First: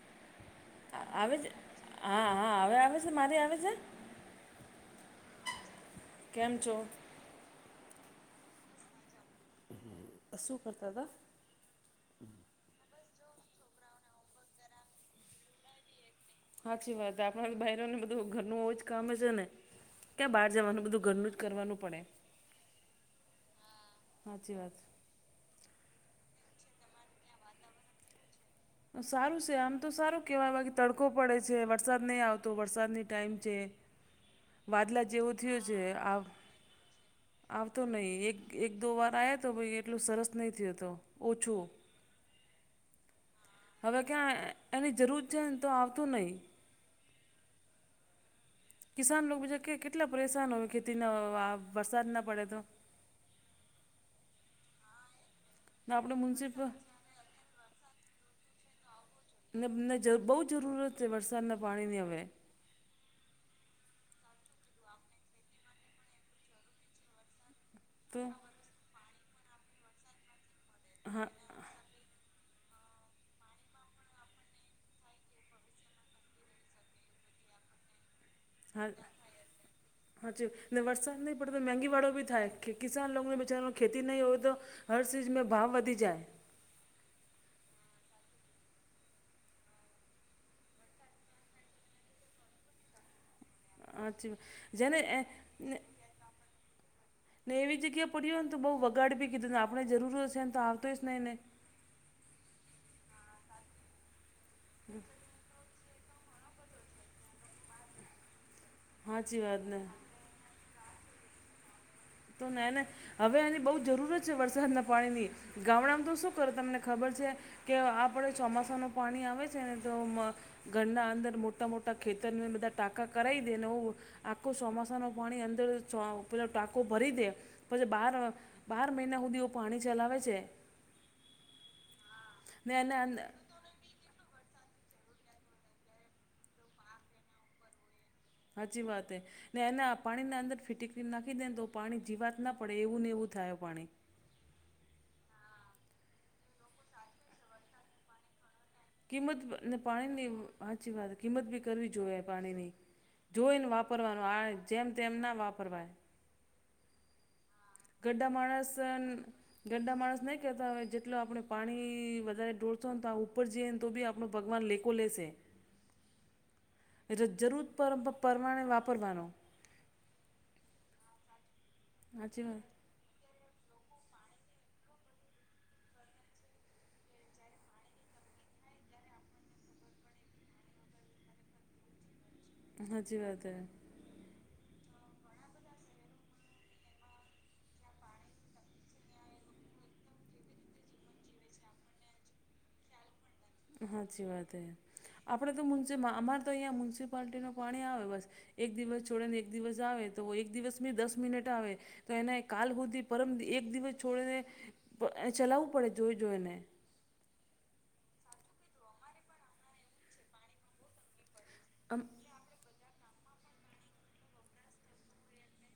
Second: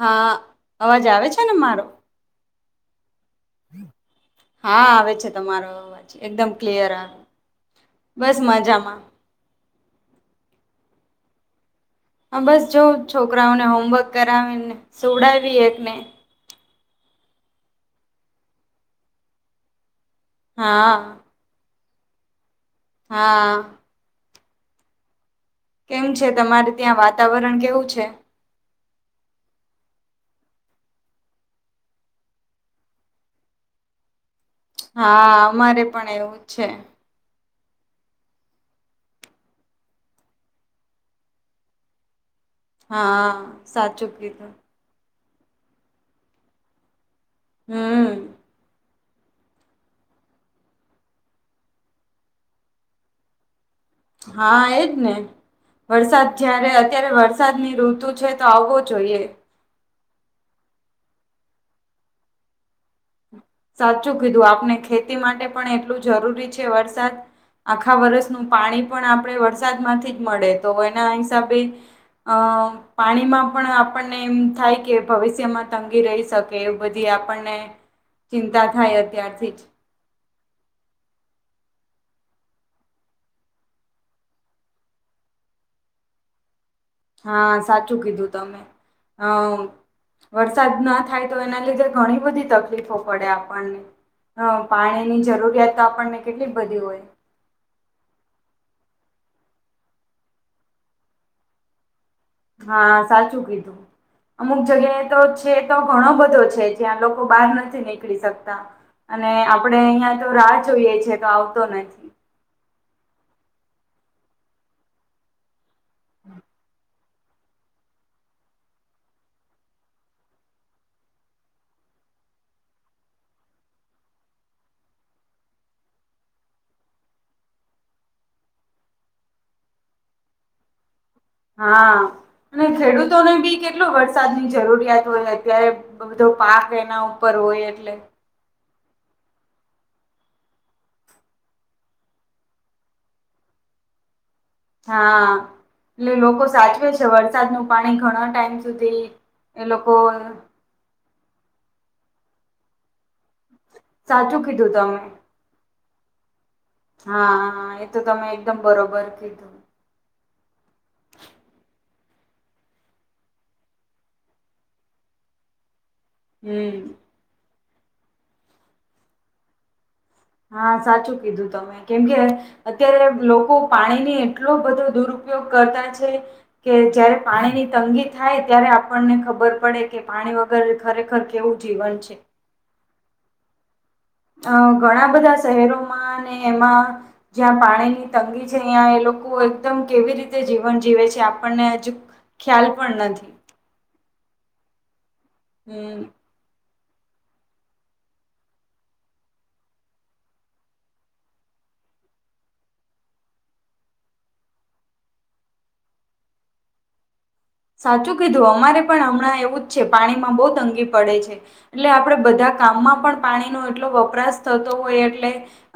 હા અવાજ આવે છે ને મારો હા હા હવે આવે છે મારી આવે છે. હા આવે છે તમારો અવાજ એકદમ કેમ છો? ક્લિયર આવે બસ મજામાં. ક શું કરતા હતા? હ બસ જો છોકરાઓને હોમવર્ક કરાવીને સુવડાવી એકને સાચી વાત આપણા બાઈરોને બધું ઘરનું હોવું જ કામ છે ને ક્યાં બહાર જવાનું હા બધું ઘરનું જ. કરવાનું પડે હા સાચી વાત કેમ છે તમારે ત્યાં વાતાવરણ કેવું છે? સારું છે આમ તો સારું કેહેવાય બા કે તડકો પડે છે વરસાદ નહીં આવતો વરસાદની ટાઈમ છે. વાદલા જેવો હા થયો છે અમારે પણ આ એવું છે. આવતો નહી એક એક દો વાર આવ તો ભાઈ એટલું સરસ નહી થય તો ઓછો હા. હવે સાચું ક્યાં કીધું એની જરૂર છે ને તો આવતું નહી. હમ. કિસાન લોકો બીજા કે કેટલા પરેશાન હોય ખેતી ન વરસાદ ના પડે તો હા એજ ને ને આપણે વરસાદ મ્યુનિસિપલ જયારે અત્યારે વરસાદ વરસાદ ની ઋતુ છે તો આવવો જોઈએ. અનેને બહુ જરૂરત છે વરસાદના પાણીની હવે સાચું કીધું આપણે ખેતી માટે પણ એટલું જરૂરી છે વરસાદ, આખા તો વર્ષનું પાણી પણ આપડે વરસાદમાંથી જ મળે તો એના હા હિસાબે પાણીમાં પણ આપણને એમ થાય કે ભવિષ્યમાં તંગી રહી શકે એ બધી આપણને ચિંતા થાય અત્યારથી જ હાચી વરસાદ નહીં પડે તો મંગીવાળો બી થાય કે કિસાન લોકોને બચારા ખેતી નહીં હોય તો હર ચીઝ મે ભાવ વધી જાય. હા સાચું કીધું તમે. અહ વરસાદના થાય તો એના લીધે ઘણી બધી તકલીફો પડે આપણે હાચી વાત પણ અહ જેને એ પાણીની ને જરૂરિયાત તો આપણને કેટલી બધી હોય ને એવી જગ્યા પડી હોયને તો બહુ બગાડ બી કીધુંને આપણે જરૂર હશે ને તો આવતોય જ હી ને હા, સાચું કીધું, અમુક જગ્યાએ તો જ છે તો ઘણો બધો છે જ્યાં લોકો બહાર નથી નીકળી શકતા અને હાચી વાત આપડે ને અહિયાં તો રાહ જોઈએ છે તો આવતો નથી તો નઈ ને હવે એની બહુ જરૂરત છે વરસાદના પાણીની, ગામડામાં તો શું કરો તમને ખબર છે, કે આપડે ચોમાસાનું પાણી આવે છે ને તો મ ઘરના અંદર મોટા મોટા ખેતરને બધા ટાંકા કરાઈ દે નેઊં આખું ચોમાસા નું પાણી અંદર [unintelligible] લોકો ભરી દે પછી બાર બાર મહિના હુંધી એવું પાણી ચલાવે છે. હા અને ને એને અંદર ખેડૂતોને બી કેટ કેટલો વરસાદની જરૂરિયાત હોય અત્યારે બધો પાક એના ઉપર હોય એટલે હાચી વાત એ ને એના પાણીના અંદર ફિટીક્રી નાખી દે ને તો પાણી જીવાત ના પડે એવું ને એવું થાય પાણી હા, એટલે લોકો સાચવે છે વરસાદનું પાણી ઘણા ટાઈમ સુધી એ લોકો હાચી વાત કિંમત બી કરવી જોએ પાણીની જોઈને વાપ વાપરવાનું સાચું આ કીધું જેમ તમે તેમ ના વાપરવાય હા, એતો તમે એકદમ બરોબર કીધું. ઘરડા માણસ નહી કહેતા હવે જેટલો આપડે પાણી વધારે ડોળશો ને તો આ ઉપર જઈએ ને તો બી આપ આપું ભગવાન લેકો લેશે હમ્મ. એટલે જરૂર પર પરમાણે વાપરવાનું હા, સાચું કીધું તમે કેમકે સાચી વાત અત્યારે લોકો પાણીની એટલો બધો દુરુપયોગ કરતા છે. કે જયારે પાણીની તંગી થાય ત્યારે આપણને ખબર પડે કે પાણી વગ અગર ખરેખર કેવું જીવન છે. હાચી વાત હૈ. અહ ઘણા બધા શહેરોમાં અને એમાં જ્યાં પાણીની તંગી છે અહીં એ લોકો એકદમ કેવી રીતે જીવન જીવે છે આપણને હજુ ખ્યાલ પણ નથી. હાચી વાત હે. આપડે તો હમ મ્યુસિપ અમારે તો અહીંયા મ્યુનિસિપાલટીનું પાણી આવે બસ એક દિવસ છોડે ને એક દિવસ આવે તો એક દિવસભી દસ મિનિટ આવે તો એને કાલ હુદી પરમ એક દિવસ છોડીને ચલાવવું પડે જોય જોઈ ને સાચું કીધું અમારે પણ હમણાં એવું જ છે પાણીમાં બો તંગી પડે છે એટલે આમ આપડે બધા ગામમાં પણ પાણીનો એટલો વપરાશ થતો હોય એટલે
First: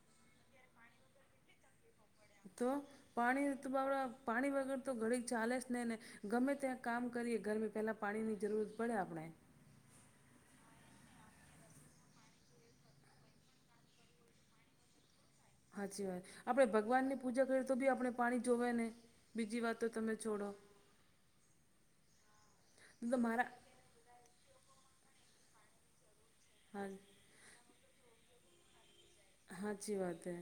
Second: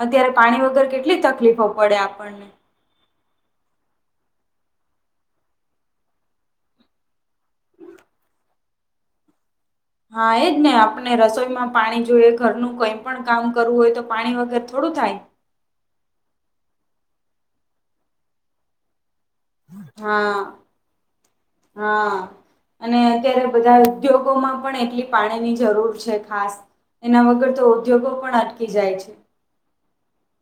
અત્યારે પાણી વગર કેટલી તકલીફો પડે આપણ તો પાણી તો [unintelligible] પાણી વગર તો ઘડી ચાલે જ નહીં ને ગમે ત્યાં કામ કરીએ, ઘરમે પેલા પાણીની જરૂરત પડે આપડે હા, એજને આપડે રસોઈમાં પાણી જોઈએ ઘરનું કઈ પણ કામ કરવું હોય તો પાણી વગર થોડું થાય. હાચી વાત, આપડે ભગવાનની પૂજા કરીએ તો બી આપડે પાણી જોવે ને બીજી વાત તો તમે હા છોડો હા અને તો મારા અત્યારે બધા ઉદ્યોગોમાં પણ એટલી પાણીની જરૂર છે, ખાસ હા. એના વગર તો ઉદ્યોગો પણ અટકી જાય છે. હાચી વાત હે,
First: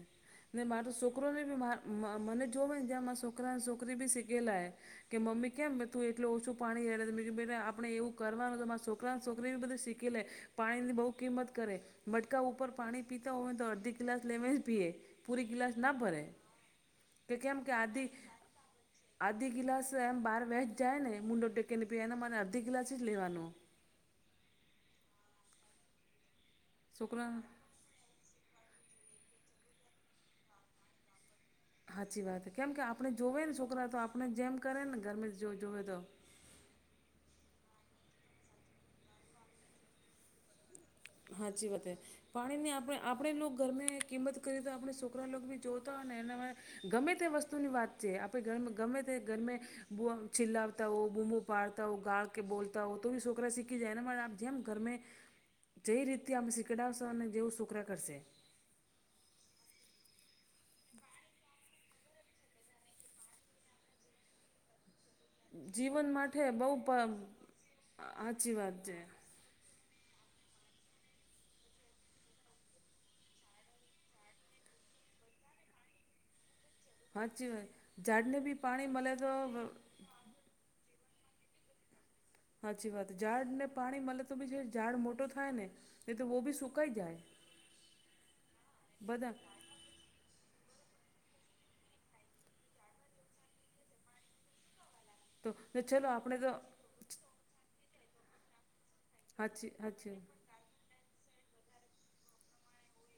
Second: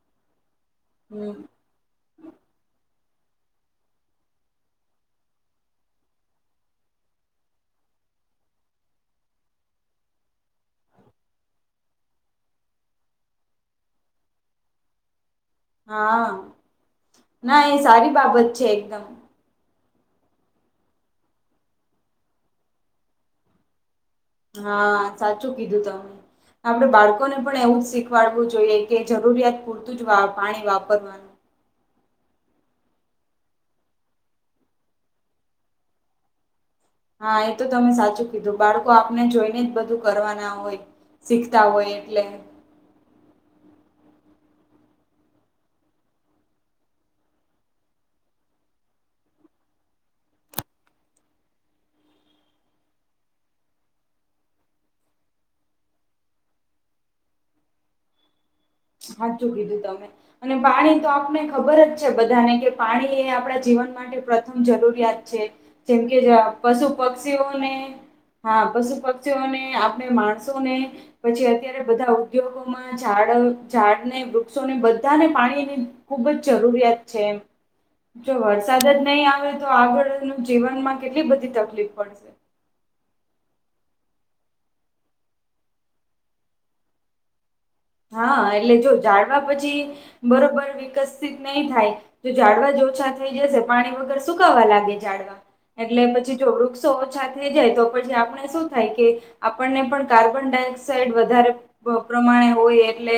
ને મારો હમ છોકરોને બી મા મા મને જોવે ને ત્યાં મારા છોકરાં છોકરી બી સીખેલા હૈ. કે મમ્મી કેમ તું એટલુ ઓછું પાણી રેડે બો આપડે એવું કરવાનું તો મારા છોકરાને છોકરી બધી શીખી લે પાણીની બો કિંમત કરે, મટકા ઉપર પાણી પીતા હોય. તો અર્ધી ગ્લાસ લેવે પીએ, પૂરી ગિલાસ ના પરે હા તે કેમ ના કે એ આધી સારી બાબત છે એકદમ આધી ગ્લાસ એમ બહાર વહેંચ જાય ને મુંડો ટેકીને પીને મારે અધી ગિલાસ જ લેવાનો હા સાચું કીધું તમે આપડે છોકરા બાળકોને પણ એવું જ શીખ વાળવું જોઈએ કે જરૂરિયાત પૂરતું જ વા પાણી વાપરવાનું હાચી વાત કેમ કે આપણે જોવે ને છોકરા તો આપણે જેમ કરે ને ગરમે જો જોવેએ તો હા એ તો તમે સાચું કીધું બાળકો આપને જોઈ ને જ બધું કરવા ના હોય શીખતા હાચી વાતે હોય એટલે. પાણીની આપણે આપણે લો ઘરમે કિંમત કરીએ તો આપણે છોકરા લોકો બી જોતા હોય ને એના ગમે તે વસ્તુ ની વાત છે, આપણે ધર ગમે તે ગરમે બુ આમ ચિલ્લાવતા હો બુંમ પાડતા હો ગાળ કે બોલતા હો તોબી છોકરા સીખી જાય અને મને આપ જે ઘરમે જે રીતથી અમે શીકડાવશો ને જેવું છોકરા કરશે હાચુ કીધું તમે અને પાણી તો આપને ખબર જ બધાને કે પાણી એ આપણા જીવન માટે પ્રથમ જરૂરિયાત છે, જેમ જીવન કે માટે બહુ પશુ પક્ષીઓને સાચી હા વાત પશુ છે પ ક્ષી ઓને આપણે માણસોને પછી અત્યારે બધા ઉદ્યોગોમાં ઝાડ ઝાડને વૃક્ષોને બધાને પાણીની ખુબ જ જરૂરિયાત છે, સાચી વાત જો ઝાડને બી વરસાદ પાણી જ મળે નહીં આવે તો આગળ જીવનમાં કેટલી બધી તકલીફ પડશે હાચી વાત ઝાડ ને પાણી મલે તો બી જે ઝાડ મોટો થાય ને એ તો વો ભી સુકાઈ જાય હા એટલે જો બધા જાડવા પછી બરોબર વિકસિત નહી થાય તો જાડવા જ ઓછા થઈ જશે પાણી વગર સુકાવા લાગે ઝાડવા તો ને એટલે ચલો આપણે પછી તો જો વૃક્ષો ઓછા થઈ જાય તો પછી આપણે શું થાય કે હાચી આપણને પણ હાચી કાર્બન ડાયોક્સાઇડ વધારે પ પ્રમાણે હોય એટલે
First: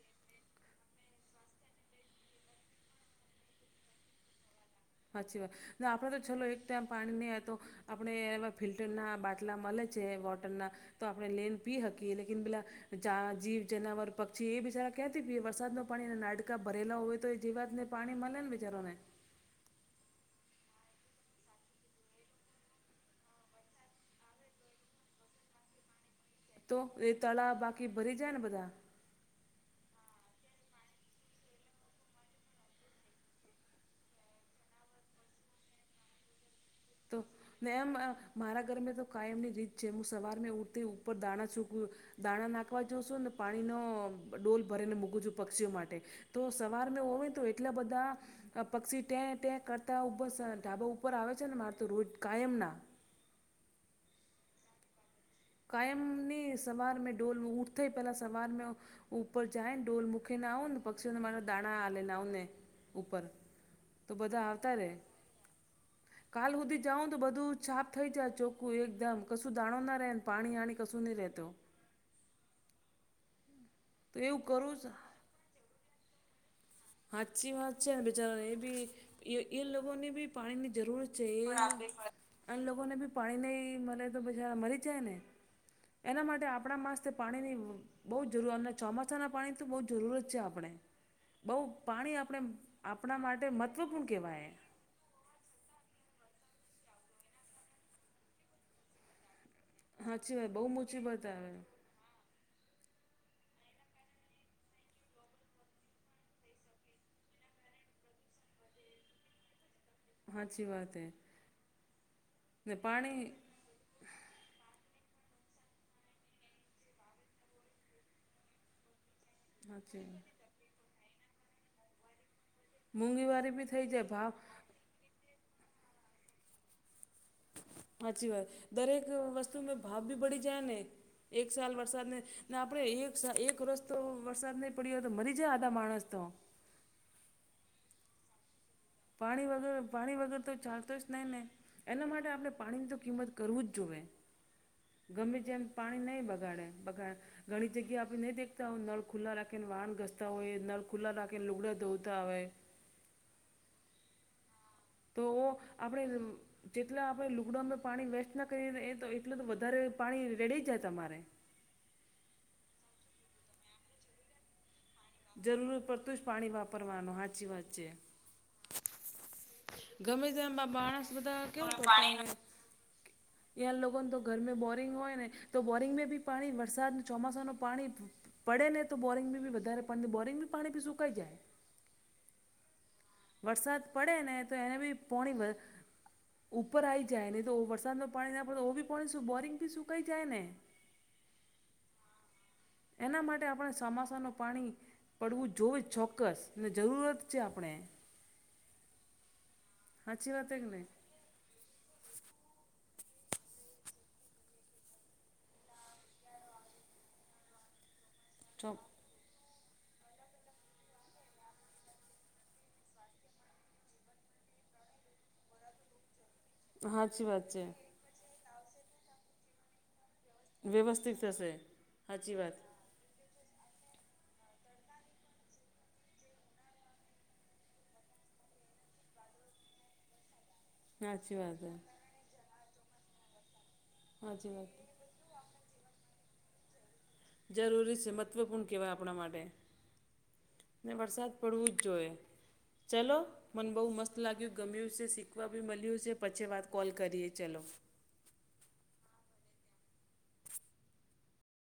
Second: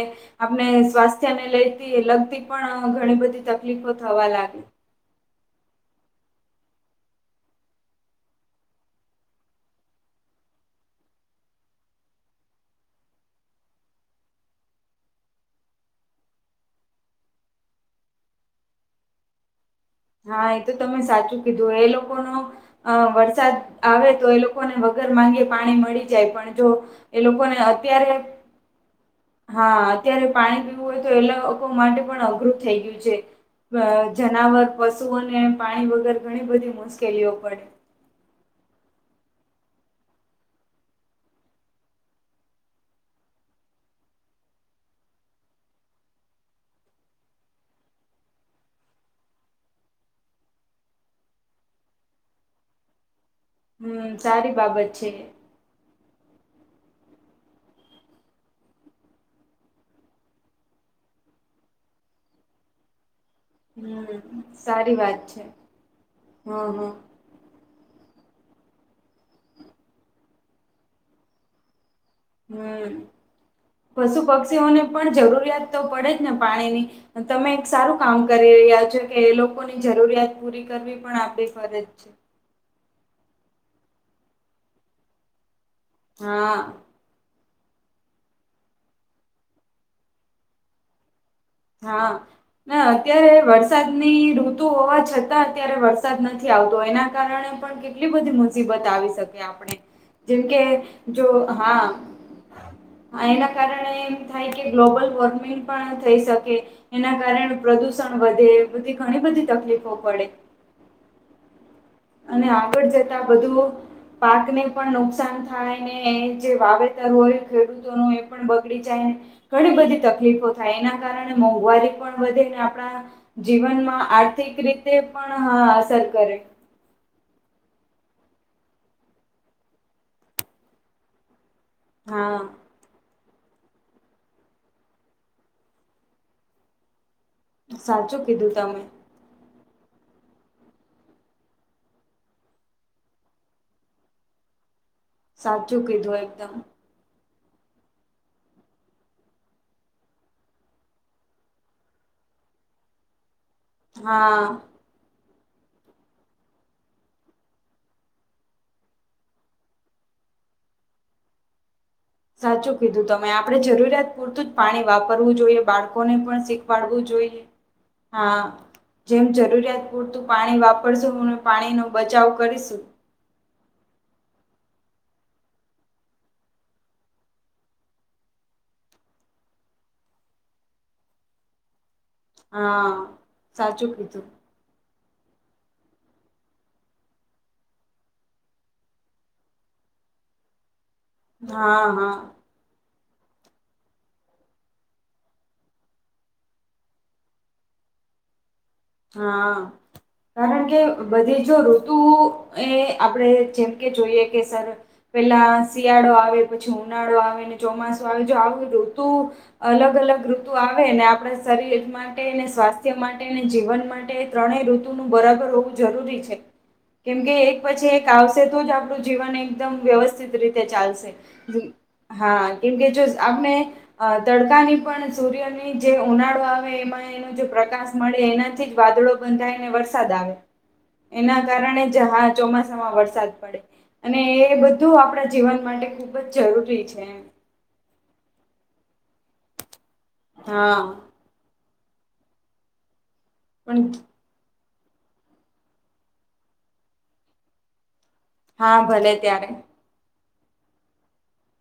આપને સ્વાસ્થ્યને લઈતી લગતી પણ ઘણી બધી તકલીફો થવા લાગે હાચી વાત આપણે તો ચાલો એક ટાઈમ પાણી ની આય તો આપણે ફિલ્ટરના બાટલા મલે છે, વોટરના તો આપણે લેન પી હકીએ લેકીન પેલા જા જીવ જનાવર પક્ષી એ બિચારા કયાતી પીએ વરસાદ ન પાણી અને નાડકા ભરેલા હોય તો એ જે વાતને પાણી મલેન વિચારો ને હા એ તો તમે સાચું કીધું એ લોકોનો અ વરસાદ આવે તો એ લોકોને વગર માંગે પાણી મળી જાય પણ જો તો એ લોકોને તળાવ બાકી અત્યારે ભરી જાય ને બધા હા અત્યારે પાણી પીવું હોય તો એ લોકો માટે પણ અઘરું થઈ ગયું છે. ભ જનાવર પશુ અને પાણી વગર ઘણી બધી મુસ તુ નેમ મારા ઘરમે તો કાયમની રીત છે, હું સવાર મે ઊઠી ઉપર દાણાં ચૂકવું દાણા નાખવા જોશું ન પાણીનો ડોલ ભરીને મૂકું છું પક્ષીઓ માટે તો સવાર મેં હોય તો એટલા બધા પક્ષી ટે ટે કરતા ઉબા સે ઉપર આવે છે, ને માર તો રોજ કાયમના હમ સારી બાબત છે. કાયમની સવારમે ડોલ ઉઠે થેય પહેલાં સવાર મે ઉપર જાય ઢોલ મુકે ના ઉને પક્ષીઓના મા દાણા હાલે ને આઉને ઉપર તો હમ બધા આવતા રે સારી વાત છે કાલ હા હુધી હા. જાઉ તો બધું છાપ થઈ જાય ચોખ્ખું એકદમ કશું દાણો ના રે પાણી આણી કશું ની રેતો હમ તો પશુ એવું કરું પક્ષીઓને જ પણ જરૂરિયાત તો પડે જ ને પાણીની તમે સાચી એક વાત છે સારું ને કામ બિચારાને કરી એ બી રહ્યા છો કે એ લોકોની લોકોને બી જરૂરિયાત પૂરી પાણીની કરવી જરૂર પણ છે આપડી એ ફરજ છે. અને લોકોને બી પાણી નહી મળે તો બા મરી જાય ને, એના માટે હા આપણા માસ પાણીની બહુ જરૂર અને ચોમાસાના પાણીની તો બહુ જરૂરત છે આપણે. બહુ હા, પાણી આપણે ના આપણા અત્યારે માટે મહત્ત્વપૂર્ણ વરસાદની કહેવાય ઋતુ હોવા છતાં. અત્યારે વરસાદ નથી આવતો એના કારણે પણ કેટલી બધી મુસીબત આવી શકે આપણે. સાચી જેન વાત કે, બહુ મુસીબત જો આવે હા. હા એના કારણે એમ થાય કે ગ્લોબલ વોર્મિંગ પણ થઈ શકે એના કારણે પ્રદુષણ વધે એ બધી ઘણી બધી તકલીફો પડે. અચછી વાત હ. અને આગળ જતા બધું પાકને પણ નુકસાન થાય ને એ જે વાવેતર હોય ખેડૂતો ન એ પણ બગડી જાયને. ઘણી બધી સાચી તકલીફો થાય એના કારણે મોંઘવારી પણ વધે ને આપણા મોંઘીવારી બી થઈ જીવનમાં જાય ભાવ આર્થિક રીતે પણ હ અસર કરે. સાચી વાત, દરેક વસ્તુમાં ભાવ બી બળી જાય ને, એક સાલ વરસાદને હા આપ આપડે એક એક રસ તો વરસાદ નહી પડી્યોય તો મરી જાય આધા માણસ તો. સાચું કીધું તમે. પાણી વગેર પાણી વગેર તો ચાલતો જ ન નહી. એના માટે આપણે પાણીની તો કિંમત કરવું જ જોઈએ. ગમે જેમ સાચું પાણી કીધું નહી એકદમ બગાડે બગાડ ઘણી જગ્યાએ આપણે નહીં દેખતા હોય નળ ખુલ્લા રાખીને વાહણ ઘસતા હોય નળ ખુલ્લા રાખીને લુગડા ધોતા હોય. હા. તો આપણે જેટલા આપણે લુકડાઉનમાં પાણી વેસ્ટ ના કરીએ એ તો એટલું તો વધારે પાણી રેડી જાય તમારે. સાચું કીધું તમે આપણે જરૂરિયાત પૂરતું જ પાણી વાપરવું જોઈએ જરૂર બાળકોને પડતું જ પણ પાણી શીખવાડવું વાપરવાનું જોઈએ. સાચી વાત છે હા, જેમ જરૂરિયાત પૂરતું ગમે તેમ પાણી માણસ વાપરશું હું બધા પાણીનો બચાવ કરીશું. ત્યાં લોકોને તો ઘરમે બોરિંગ હોય ને તો બોરિંગમાં બી પાણી વરસાદ ચોમાસાનું પાણી પડે ને તો બોરિંગ બી બી વધારે પા બોરિંગ બી પાણી ભી સુકાઈ જાય. હા. વરસાદ સાચું પડે કીધું ને તો એને બી પોણી વ ઉપર આવી જાય ને તો વરસાદનું પાણી ના પડે તો ઓ બી પાણી બોરિંગ બી સુકાઈ જાય ને. હા, હા. એના માટે આપણે સમાસાનું પાણી પડવું જોએ ચોક્કસ ને જરૂરત છે આપણે. હા, સાચી વાત છે કારણ કે નહીં બધી જો ઋતુ એ આપડે જેમ કે જોઈએ કે સર પેલા શિયાળો આવે પછી ઉનાળો આવે ને ચોમાસું આવે જો આવું ચો ઋ તુ અલગ અલગ ઋતુ આવેને આપડા શરીર માટેને સ્વાસ્થ્ય માટેને જીવન માટે ત્રણે ઋતુ નું બરાબર હોવું જરૂરી છે સાચી કેમકે વાત એક છે પછી એક આવશે તો જ આપડું જીવન એકદમ વ્યવસ્થિત રીતે ચાલશે. વ્યવસ્થિત થશે જ સાચી હા વાત કેમકે જો આપણે અહ તડકાની પણ સૂર્યની જે ઉનાળો આવે એમાં એનો જે પ્રકાશ મળે એના થી વાદળો બંધ થાયને વરસાદ આવે સાચી એના વાત છે કારણે જ હા ચોમાસામાં વરસ સાદ પડે અને એ સાચી વાત બધું આપડા જીવન માટે ખુબ જ જરૂરી છે. જરૂરી છે મહત્ત્વપૂર્ણ કહેવાય આપણા માટે. ને હા વરસાદ પડવું જ જોઈએ. ચલો મન બહુ પણ મસ્ત લાગ્યું ગમ્યું છે શીખવા બી મળ્યું છે પછી વાત કોલ કરીએ ચલો. હા, ભલે ત્યારે.